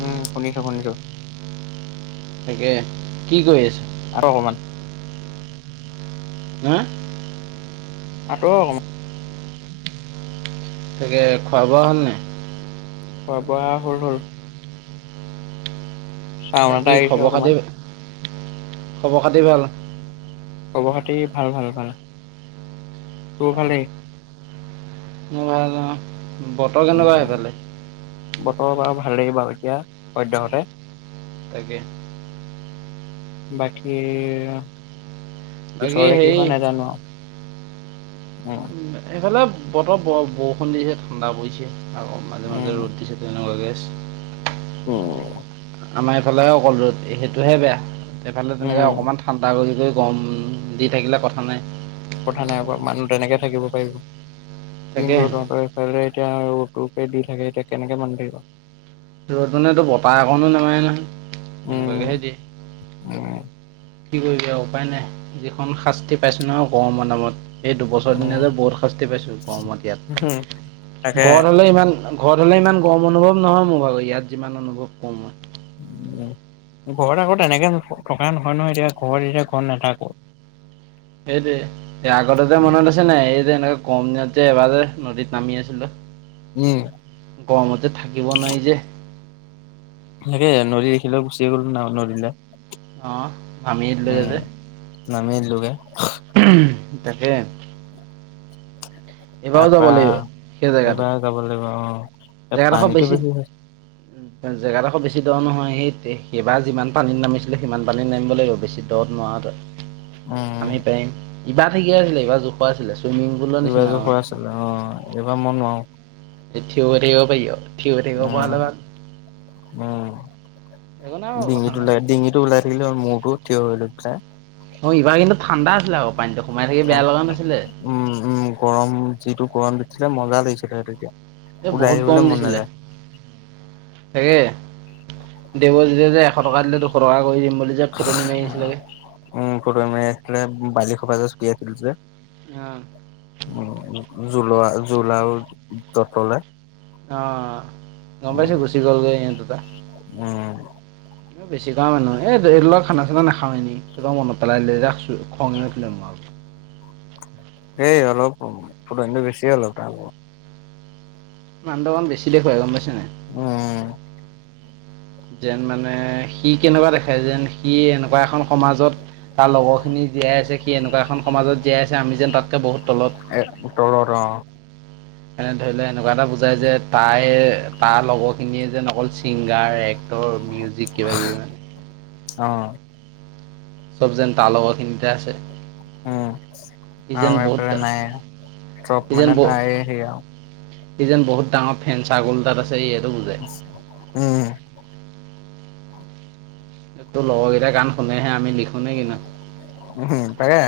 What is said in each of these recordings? উম শুনিছো শুনিছো। তাকে কি কৰি আছো। আৰু অকমাণ হা আকৌ তাকে খোৱা বোৱা হ'ল নাই। খোৱা বোৱা হল হল চাউন এটা বাকী আহিছে খবৰ অকমান খাতি, খবৰ খাতি ভাল। খবৰ খাটি ভাল ভাল ভাল ত'ফালে। মে ল বতৰ কেনেকুৱা উম সেইফালে। বতৰ বাৰু ভাল লাগিব ব আৰু এতিয়া সদ্যহতে। তাকে। বাকী বাকী চৰলে কি, হেৰি হয় নাজানো আৰু। উম এইফালে বতৰ বৰ বৰষুণ দিছে ঠাণ্ডা পৰিছে। আকৌ মাজে মাজে উম। ৰ'দ দিছে তেনেকুৱাকে উম আমাৰ এইফালেহে অকল ৰ'দ সেইটোহে বেয়া সেইফালে উম তেনেকৈ অকণমান ঠাণ্ডা কৰি কৰি গম দি থাকিলে কথা নাই কথা নাই মানুহ তেনেকে থাকিব পাৰিব তাকে কিন্তু তহঁতৰ সেইফালে এতিয়া অটো পে দি থাকে এতিয়া কেনেকে বান্ধধিব। ৰ'দ মানেতো বতাহ অকনো নামাৰে নহয় তেনেকুৱাকেহে দিয়ে। আৰু। কি কৰিবা উপায় নাই যিখন শাস্তি পাইছো নহয় গৰমৰ নামত। এই দুবছৰ দিনা উম যে বহুত শাস্তি পাইছো গৰমত উম তাকে। ইয়াত ঘৰত হ'লে ইমান ঘৰত হ'লে ইমান গৰম অনুভৱ নহয় মোৰ ভাগৰ ইয়াত যিমান অনুভৱ কৰো মই উম ঘৰত আগত তেনেকে থকা নহয় এতিয়া ঘৰত যেতিয়া ঘৰ নাথাকো সেইটোয়ে আগতে যে মনত আছে নাই এই যে কম দিনত যে এবাৰ নদীত নামি আছিলো উম। গৰমত যে থাকিব নোৱাৰি যে তাকে নদি দেখিলে গুচি গ'লো ন নদিলে অঁ নামি দিলোগে উম যে নামি দিলোগে তাকে এইবাৰো যাব তাপা লাগিব সেই জেগাটোত এইবাৰ যাব লাগিব অ এ পানীটো বেছি জেগাডোখৰ বেছি দ নহয় সেই সেইবাৰ যিমান পানীত নামিছিলে সিমান পানীত নামিব লাগিব বেছি দ ত নোৱাৰ তই উম আমি পাৰিম ইবাৰ ঠিকে আছিলে এইবাৰ জোখো আছিলে। চুইমিং পুলৰ নিচিনা যোগাযোগ হৈ মানে আছিলে অ এইবাৰ মই নোৱাৰো এঠ ৰে পয়। উম উম একো নাই বাৰু কথা ডিঙিটো নাই ওলাই ডিঙিটো ওলাই থাকিলে হল আৰু মূৰটো থিয় হৈ চায়। অ ইবাৰ কিন্তু ঠাণ্ডা আছিলে আকৌ। পানীটো সোমাই থাকি বেয়া লগা নাছিলে উম, উম গৰম যিটো গৰম দিছিলে। মজা লাগছিলে সেইটো তেতিয়া। সেই বহুত গৰম দিছিলে। সেই দেৱজ যে এশ টকা দিলে দুশ টকা কৰি দিম বুলি যে ফুতনি মাৰি আছিলগে। উম ফটো আছিলে বালি খোপা চটিয়াইছিলো যে। আহ। উম জোলোৱা জোলা আৰু ততলে। অ গম পাইছোঁ। গুচি গ'ল গে ইহঁত দুটা। উম বেছি কৰা মানুহ। এইটোৰ লগত খানা চানা নাখাও। এনে মনত পেলাই দিলি যা। খং হে উঠিলে মাৰ এই অলপ ফুটনিটো বেছি অলপ তা ভাগৰ। মানুহটো অলপ বেছি দেখুৱাই, গম পাইছ নাই? উম। যেন মানে সি কেনেকুৱা দেখাই যেন সি এনেকুৱা এখন সমাজত তাৰ লগৰখিনি জীয়াই আছে। সি এনেকুৱা এখন সমাজত জীয়াই আছে আমি যেন তাতকে বহুত তলত। এ তলত অ। এনে ধৰিলে এনেকুৱা এটা বুজায় যে তাই তাৰ লগৰখিনিয়ে যেন অকল ছিংগাৰ, এক্টৰ, মিউজিক কিবা কিবি মান অহ। চব যেন তাৰ লগত খিনিতে আছে। উম সি আৰু যেন বহুত এইফালে নাইয়ে। চব মানে তাৰে সেই আৰু। এইটো যেন বহুত ডাঙৰ ফেন ছাগল এটা আছে। ই এইটো বুজাই। উম। তাতটো লগৰ কেইটাই গান শুনেহে। আমি লি উ তাকে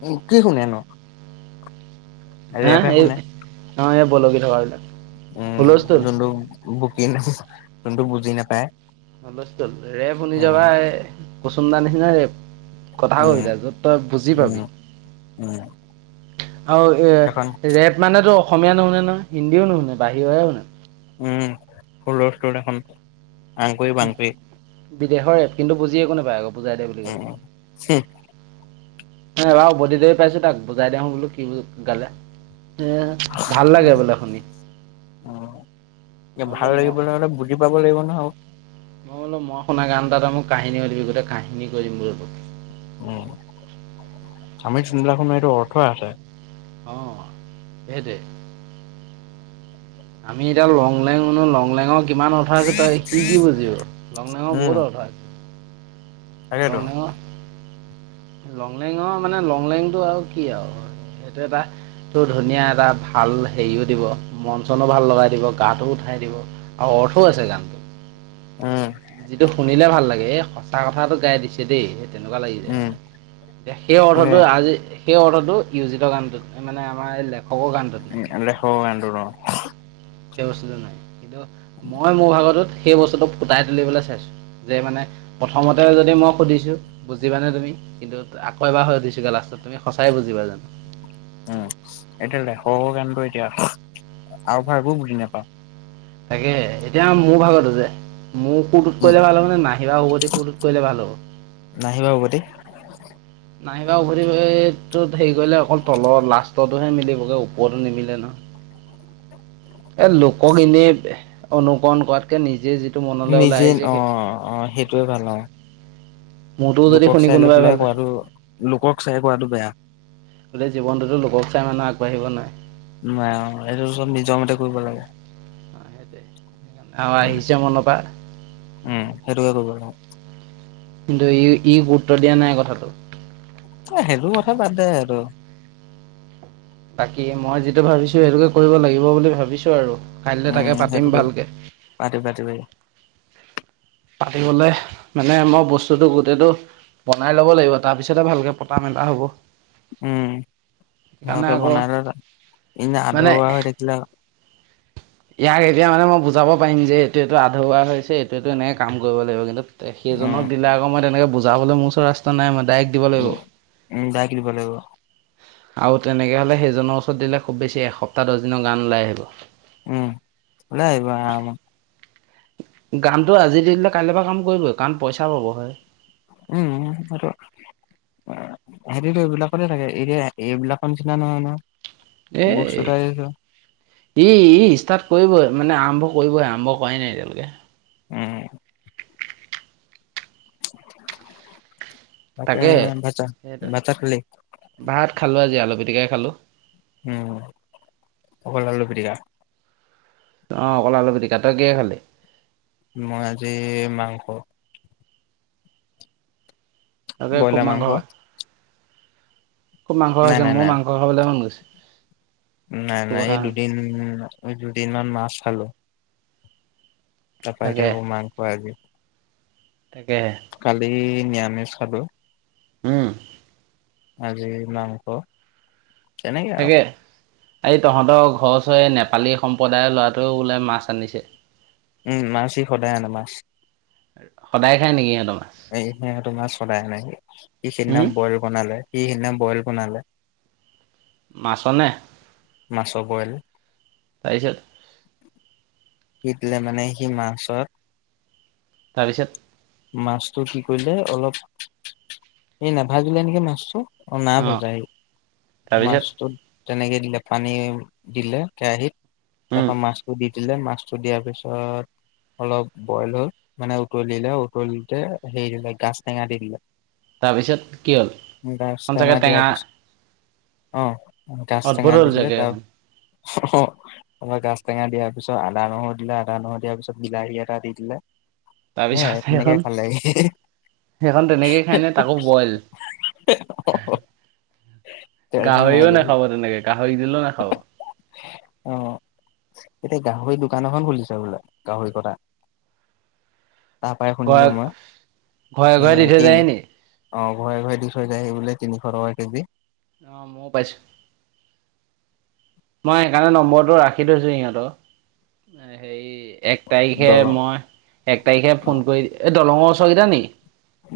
কি-কি শুনে নো? হা এই বলকি থকা বিলাক। উম যোনটো বুকি ন যোনটো বুজি নাপায় ৰেপ শুনি উম যাবা এ, কচুন্দা নিচিনা ৰেপ। কথা উম কবিতা য'ত তই বুজি উম পাবি। উম আৰু এখন এ ৰেপ মানে তোৰ অসমীয়া নুশুনে নহয়, হিন্দীও নুশুনে। বাহিৰৰহে শুনে। উম হুলস্থূল এইখন আংকুুৰি বাংকুৰি। দেহৰ কিন্তু বুজি একো নেপাই আক। উম। [unintelligible] পাইছো তাক বুজাই দেওঁ বোলো কি গালে। আহ ভাল লাগে বোলে শুনি। এ বোলো ভাল ম লাগিব হলে বুজি পাব লাগিব নহয়। মই বোলো মই শুনা গান এটা তই মোক কাহিনী দিবি। গোটেই কাহিনী কয় দিম তোক। উম সামৰিক চিনেমাখনৰ এইটো অৰ্থ আছে। অ সেইটোৱে। আমি এতিয়া লংলেং শুনো লং লঙক। কিমান অৰ্থ আছে তই সি কি বুজি [unintelligible] উম বহুত অৰ্থ আছে। তাকেতো [unintelligible] লংলেঙৰ মানে লংলেংটো আৰু কি আৰু এইটো এটা তাতকো ধুনীয়া এটা ভাল হেৰিও দিব। মন চনো ভাল লগাই দিব গাটো উঠাই দিব। আৰু অৰ্থও আছে গানটোৰ উম। যিটো শুনিলে ভাল লাগে। এই সঁচা কথাটো গাই দিছে দেই। তেনেকুৱা লাগি যায় উম মানে। সেই তাকে অৰ্থটো আজি সেই অৰ্ডাটো ইয়োজিত গানটোত। মানে আমাৰ লেপ [unintelligible] সেই বস্তুটো নাই কিন্তু মই মোৰ ভাগৰটোত সেই বস্তুটো ফুটাই তুলিবলৈ চাইছোঁ যে, মানে- প্ৰথমতে যদি মই সুধিছোঁ বুজিবানে তুমি? কিন্তু আকৌ এবাৰ হৈ সুধিছোগে লাষ্টত তুমি সঁচাই বুজিবা জানো? [unintelligible] আও ভাও একো বুজি নাপাওঁ। তাকে এতিয়া মোৰ ভাগতো যে মোৰ সুৰটোত উম কৰিলে ভাল হ'ব নে? নাহিবা উভতি সুৰটোত কৰিলে ভাল হব? নাহিবা [unintelligible] নাহিবা উভতিটোত হেৰি কৰিলে অকল তলৰ লাষ্টৰটোহে মিলিবগৈ ওপৰতো নিমিলে ন? এনেই অনুকৰণ কৰাতকে নিজে যে নিজে, অ অ সেইটোৱে ভাল অ। মোৰতো যদি লোকক শুনি চাই লৈ কোনোবাই ভাল পেলাই পায় কৰাটো, লোকক চাই কৰাটো বেয়া। গোটেই জীৱনটোতো লোকক চাই মানুহ আগবাঢ়িব নোৱাৰে। নাই, এইটো চব নিজৰমতে কৰিব লাগে। অ' সেইটোৱে। আৰু আহিছে মনৰপা উম, সেইটোকে কৰিব কিন্তু, ই ই গুৰুত্ব দিয়া নাই কথাটো। অ সেটো কথা বাদদে আৰু। বাকী মই যিটো ভাবিছো সেইটোকে কৰিব লাগিব বুলি ভাবিছো আৰু। কাইলৈ উম তাকে পাতিম সেইটোকে ভালকে। পাতি পাতি পাতি পাতিবলে, মানে মোক বস্তুতটো গোটেইটো বনাই ল'ব লাগিব, তাৰ পিছতহে ভালকে পতা মেলা হ'ব। উম, সেইকাৰণে [unintelligible] আকৌ বনাই লই এনে মানে আধৰুৱা হৈ থাকিলে [inaudible] ইয়াক এতিয়া মানে মই বুজাব পাৰিম যে এইটো এইটো আধৰুৱা হৈছে এইটো এইটো এনেকে কাম কৰিব লাগিব। কিন্তু তে সেইজনক উম দিলে আকৌ মই তেনেকে বুজাবলৈ মোৰ ওচৰত ৰাস্তা নাই মানে। উ উম [unintelligible] লাগিব। আৰু তেনেকে হলে সেইজনৰ ওচৰত দিলে খুব বেছি, এসপ্তাহ- দছ দিনৰ গান ওলাই আহিব। উম, লৈ আহিব গানটো আজি দি দিলে কাইলৈ পৰা কাম কৰিবই। কাৰণ পইচা পাব হয়। উম, সেইটো সেহতি তো এইবিলাকতে থাকে। এতিয়া এইবিলাকৰ নিচিনা নহয় নহয়। এ, ই- ই ষ্টাৰ্ট কৰিবই, মানে আৰম্ভ কৰিবই আৰম্ভ উপাই নাই এতিয়ালৈকে। উম। তাকে হে। ভাত সেইটো চাত খালি? ভাত খালো আজি আলু পিটিকাই খালো উম, অকল আলু পিটিকা? অ, অকল আলু পিটিকা। তই কিহে খালি? মই আজি মাংস। তাকে খুব ব্ৰইলাৰ মাংস। খা খুব মাংস নাই খাইছে। নাই মোৰ নাই মাংস খাবলৈ মন গৈছে। নাই তোৰ নাই। কথা এই শুনি দুদিন -দুদিনমান মাছ খালো। তাৰপৰা তাকে এতিয়া আকৌ মাংস আজি। তাকেহে কালি নিৰামিচ খালো। হম। আজি মাংস, তেনেকে আও। তাকে এই তহঁতৰ ঘৰৰ ওচৰে নেপালী সম্প্ৰদায়ৰ ল'ৰাটো বোলে মাছ আনিছে। উম, মাছ ই সদায় আনে মাছ। সদায় খাই নেকি সিহতৰ? এই সি তোমাৰ চদায় নাই সি সিদিনা হুম বইল বনালে সি সিদিনা বইল। [unintelligible] মাছনে মাছ বইল। তাৰপিছত শিটিলে মানে সি মাছত, তাৰপিছত মাছটো সি কৰিলে অলপ এই নাভাজিলে নেকি মাছটো। অঁ নাই অ ভজা তাৰপিছত মাছটোত। তেনেকে দিলে পানী দিলে কেৰাহিত তাৰ উম পৰা মাছো দি দিলে মাছ! দিয়াৰ পিছত অলপ বইল হৈল মানে উতলিলে, উতলিতে হেৰি দিলে গাজ টেঙা দি দিলে তাৰপিছত কি হ'ল গাছ এখন চাগে টেঙা দিয়াৰ পিছত। অঁ গাছ টেঙা অদ্ভুত হ'ল দিছিলে চাগে তাৰ, এখন অঁ গাছ টেঙা দিয়াৰ পিছত আদা নহৰু দিলে আদা নহৰু দিয়াৰ পিছত বিলাহী এটা দি দিলে হে তাৰপিছত তেনেকে সেইখন ক'লে হেহে! সেইখন তেনেকেই খাই নে? তাকো বই গাহৰিওঁ নাখাব তেনেকে গাহৰি দিল না খাব [inaudible] এই গাহৰি দোকান এখন খুলিছে বোলে গাহৰি কটা। তাৰ পৰাই ঘৰে শুনিলো মই ঘৰে ঘৰে দি এ থৈ তিন। যায় নি অঁ ঘৰে ঘৰে দি থৈ যায়। সেই বোলে তিনিশ টকা কেজি অঁ মই পাইছোঁ। মই সেইকাৰণে নম্বৰটো ৰাখি থৈছো সিহঁতৰ হেৰি এক তাৰিখে দলং মই এক তাৰিখে অ ফোন কৰি এই দলঙৰ ওচৰ কেইটা নেকি!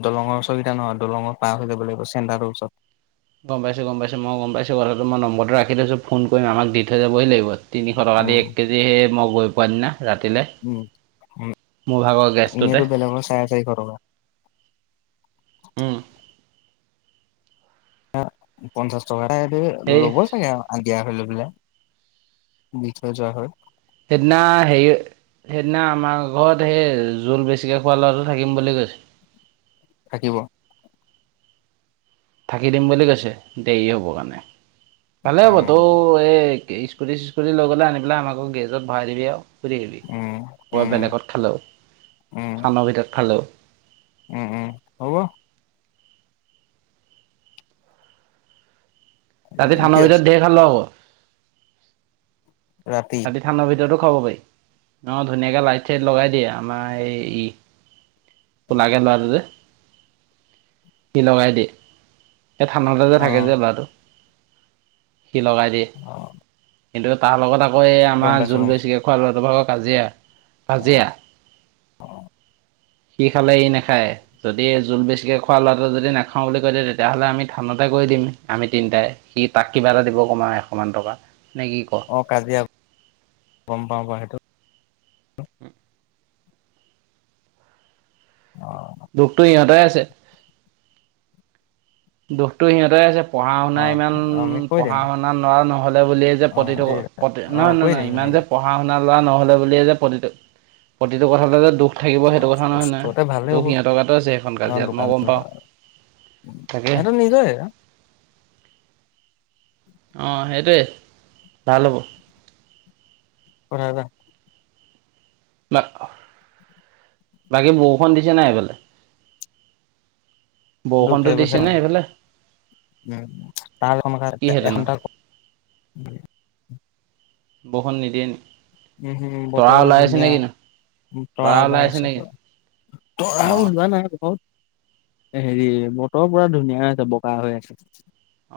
দলঙৰ ওচৰকেইটা নহয় দলঙৰ পাৰ হৈ যাব লাগিব চেণ্টাটোৰ ওচৰত। গম পাইছো, গম পাইছো, মই গম পাইছো, কথাটো মই নম্বৰটো ৰাখি থৈছো ফোন কৰিম আমাক দি থৈ যাবহি লাগিব। তিনিশ টকা দি এক কেজি হে মই গৈ পোৱাৰ দিনা। ৰাতিলে উ মোৰ ভাগৰ গেছটোতে এনেতো বেলেগৰ চাৰে চাৰিশ টকা। উম [unintelligible] পঞ্চাশ টকা সেই ল'ব চাগে আৰু আ দিয়া হ [inaudible] দি থৈ যোৱা হয়। সেইদিনা হেই সেইদিনা আমাৰ ঘৰত সেই জোল বেছিকে খোৱা ল'ৰাটো থাকিম বুলি কৈছে থাকিব। থাকি দিম বুলি কৈছে। দেৰি হ'ব কাৰণে ভালে হ'ব তো উম এই। স্কুটি চিচস্কুটি লৈ গ'লে আনি পেলাই আমাৰ ঘৰৰ গেজত ভৰাই দিবি আওঁ সুধি আহিবি উম উম গৈপিনে ক'ত খালো, উম ফানৰ ভিতৰত খালো। উম উম হ'ব। আজি কি থানৰ আছে ভিতৰত ধেৰ খালোঁ আকৌ ৰাতি, ঠাণ্ডা খাব পাৰি ন ধুনীয়াকে লাইট, চাইট লগাই দিয়ে আমাৰ এই ই পলাগে লৰাটো যে সি লগাই দিয়। সেই থানাতে যে অ থাকে যে লৰাটো। সি লগাই দিয়ে কিন্তু তাৰ লগত আকৌ এই গম আমাৰ পাইছো জোল গম পাইছো বেছিকৈ খোৱা লৱাটো ভাগৰ। কাজিয়া, কাজিয়া। সি খালে ই নাখায় যদি জোল বেছিকে খোৱা লৰাটো যদি নাখাওঁ বুলি কৈ দিয়ে তেতিয়াহ'লে আমি থানত। তে কৰি দিম আমি তিনিটাই সি তাক কিবা এটা দিব কমা এশ মান টকা নে কি কওঁ অ কাজিয়া গম পাওঁ ব সেইটোৱেই। উ [unintelligible] অঁ দুখটো ইহঁতৰে আছে। দুখটো সিহঁতহে আছে। পঢ়া-শুনা অ ইমান, আমি কৈ দিম পঢ়া-শুনা ল'ৰা নহ'লে বুলিয়েই যে অ প্ৰতিটো, দে প্ৰতি অ নহয় নহয়। কৰি নহয় দিম ইমান তেনেকে পঢ়া-শুনা ল'ৰা ন'হলে বুলিয়ে যে প্ৰতিটো প্ৰতিটো কথাতে যে দুখ থাকিব সেইটো কথা নহয় নহয়। ওচৰতে ভালে দুখ হ'ব সিহঁতৰ গাতো আছে সেইখন কাজিয়াত, মই গম পাওঁ। তাকে ইহঁতৰ নিজৰেই। অ' সেইটোৱে ভাল হ'ব। কথাটা বা বাকী বৰষুণ দিছে নাই সেইফালে? দুখ বৰষুণটো থাকিব সেই দিছে নে সেইফালে? উম, তাৰ কিহেতু নো [unintelligible] বৰষুণ নিদিয়ে নি? উম হুম, তৰা বতৰ ওলাই আছে নে ধুনীয়া কিনো তৰা ওলাই আছে পুৰা। তৰা অ ওলোৱা নাই, [unintelligible] হেৰি, বতৰ পুৰা ধুনীয়া হৈ আছে। বগা হৈ আছে।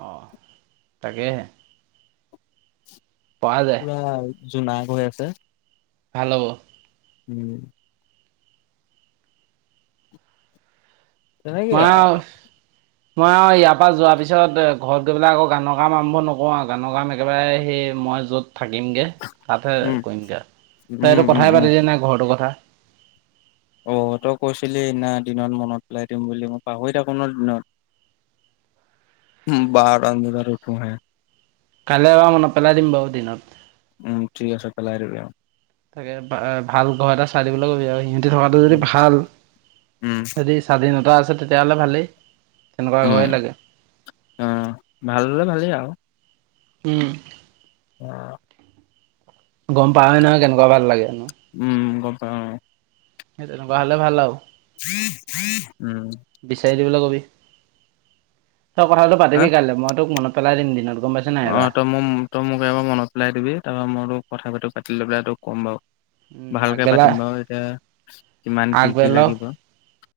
অ তাকেহে। পৰা যায় পুৰা জোনাক হৈ আছে। ভাল হ'ব। উম। তেনেকে আও। মই আৰু ইয়াৰ পৰা যোৱাৰ পিছত ঘৰত গৈ পেলাই আকৌ গানৰ কাম আৰম্ভ নকৰো আৰু! গানৰ কাম একেবাৰে সেই মই য'ত থাকিমগে! তাতহে উম কৰিমগে আও, তই উম এইটো উম কথাই উম পাতি দিয়া নাই, ঘৰটোৰ কথা। অ' তই কৈছিলি সেইদিনা দিনত মনত পেলাই দিম বুলি, মই পাহৰি থাকো নহয় দিনত। বাৰটামান বজাত উঠোহে। কাইলৈ এবাৰ মনত পেলাই দিম বাও দিনত। উম ঠিক আছে, পেলাই দিবি। তাকে, ভাল ঘৰ এটা চাই দিবলৈ ক'বি আৰু সি তি থকাটো যদি উম ভাল, উম যদি স্বাধীনতা আছে তেতিয়াহ'লে ভালেই। তেনেকুৱা উ। ঘৰে লাগে অ' ভাল হ'লে ভালেই আৰু। হুম। [inaudible] গম পাৱে নহয় কেনেকুৱা ভাল লাগে? উম গম পাওঁ। সেই তেনেকুৱা হ'লে ভাল আও। উম। বিচাৰি দিবলৈ কবি তই কথাটো হা পাতিবি কাইলে। মই তোক মনত পেলাই দিম দিনত। গম পাইছ নাই এবাৰ অ' তই মোক তই মোক এবাৰ মনত পেলাই দিবি, তাৰপৰা মই তোক কথা পাতি লৈ পেলাই তোক ক'ম বাৰু! উম, ভালকে আগবেলা পাতিম বাৰু। এতিয়া কিমান কি কি আগবেলাও লাগিব।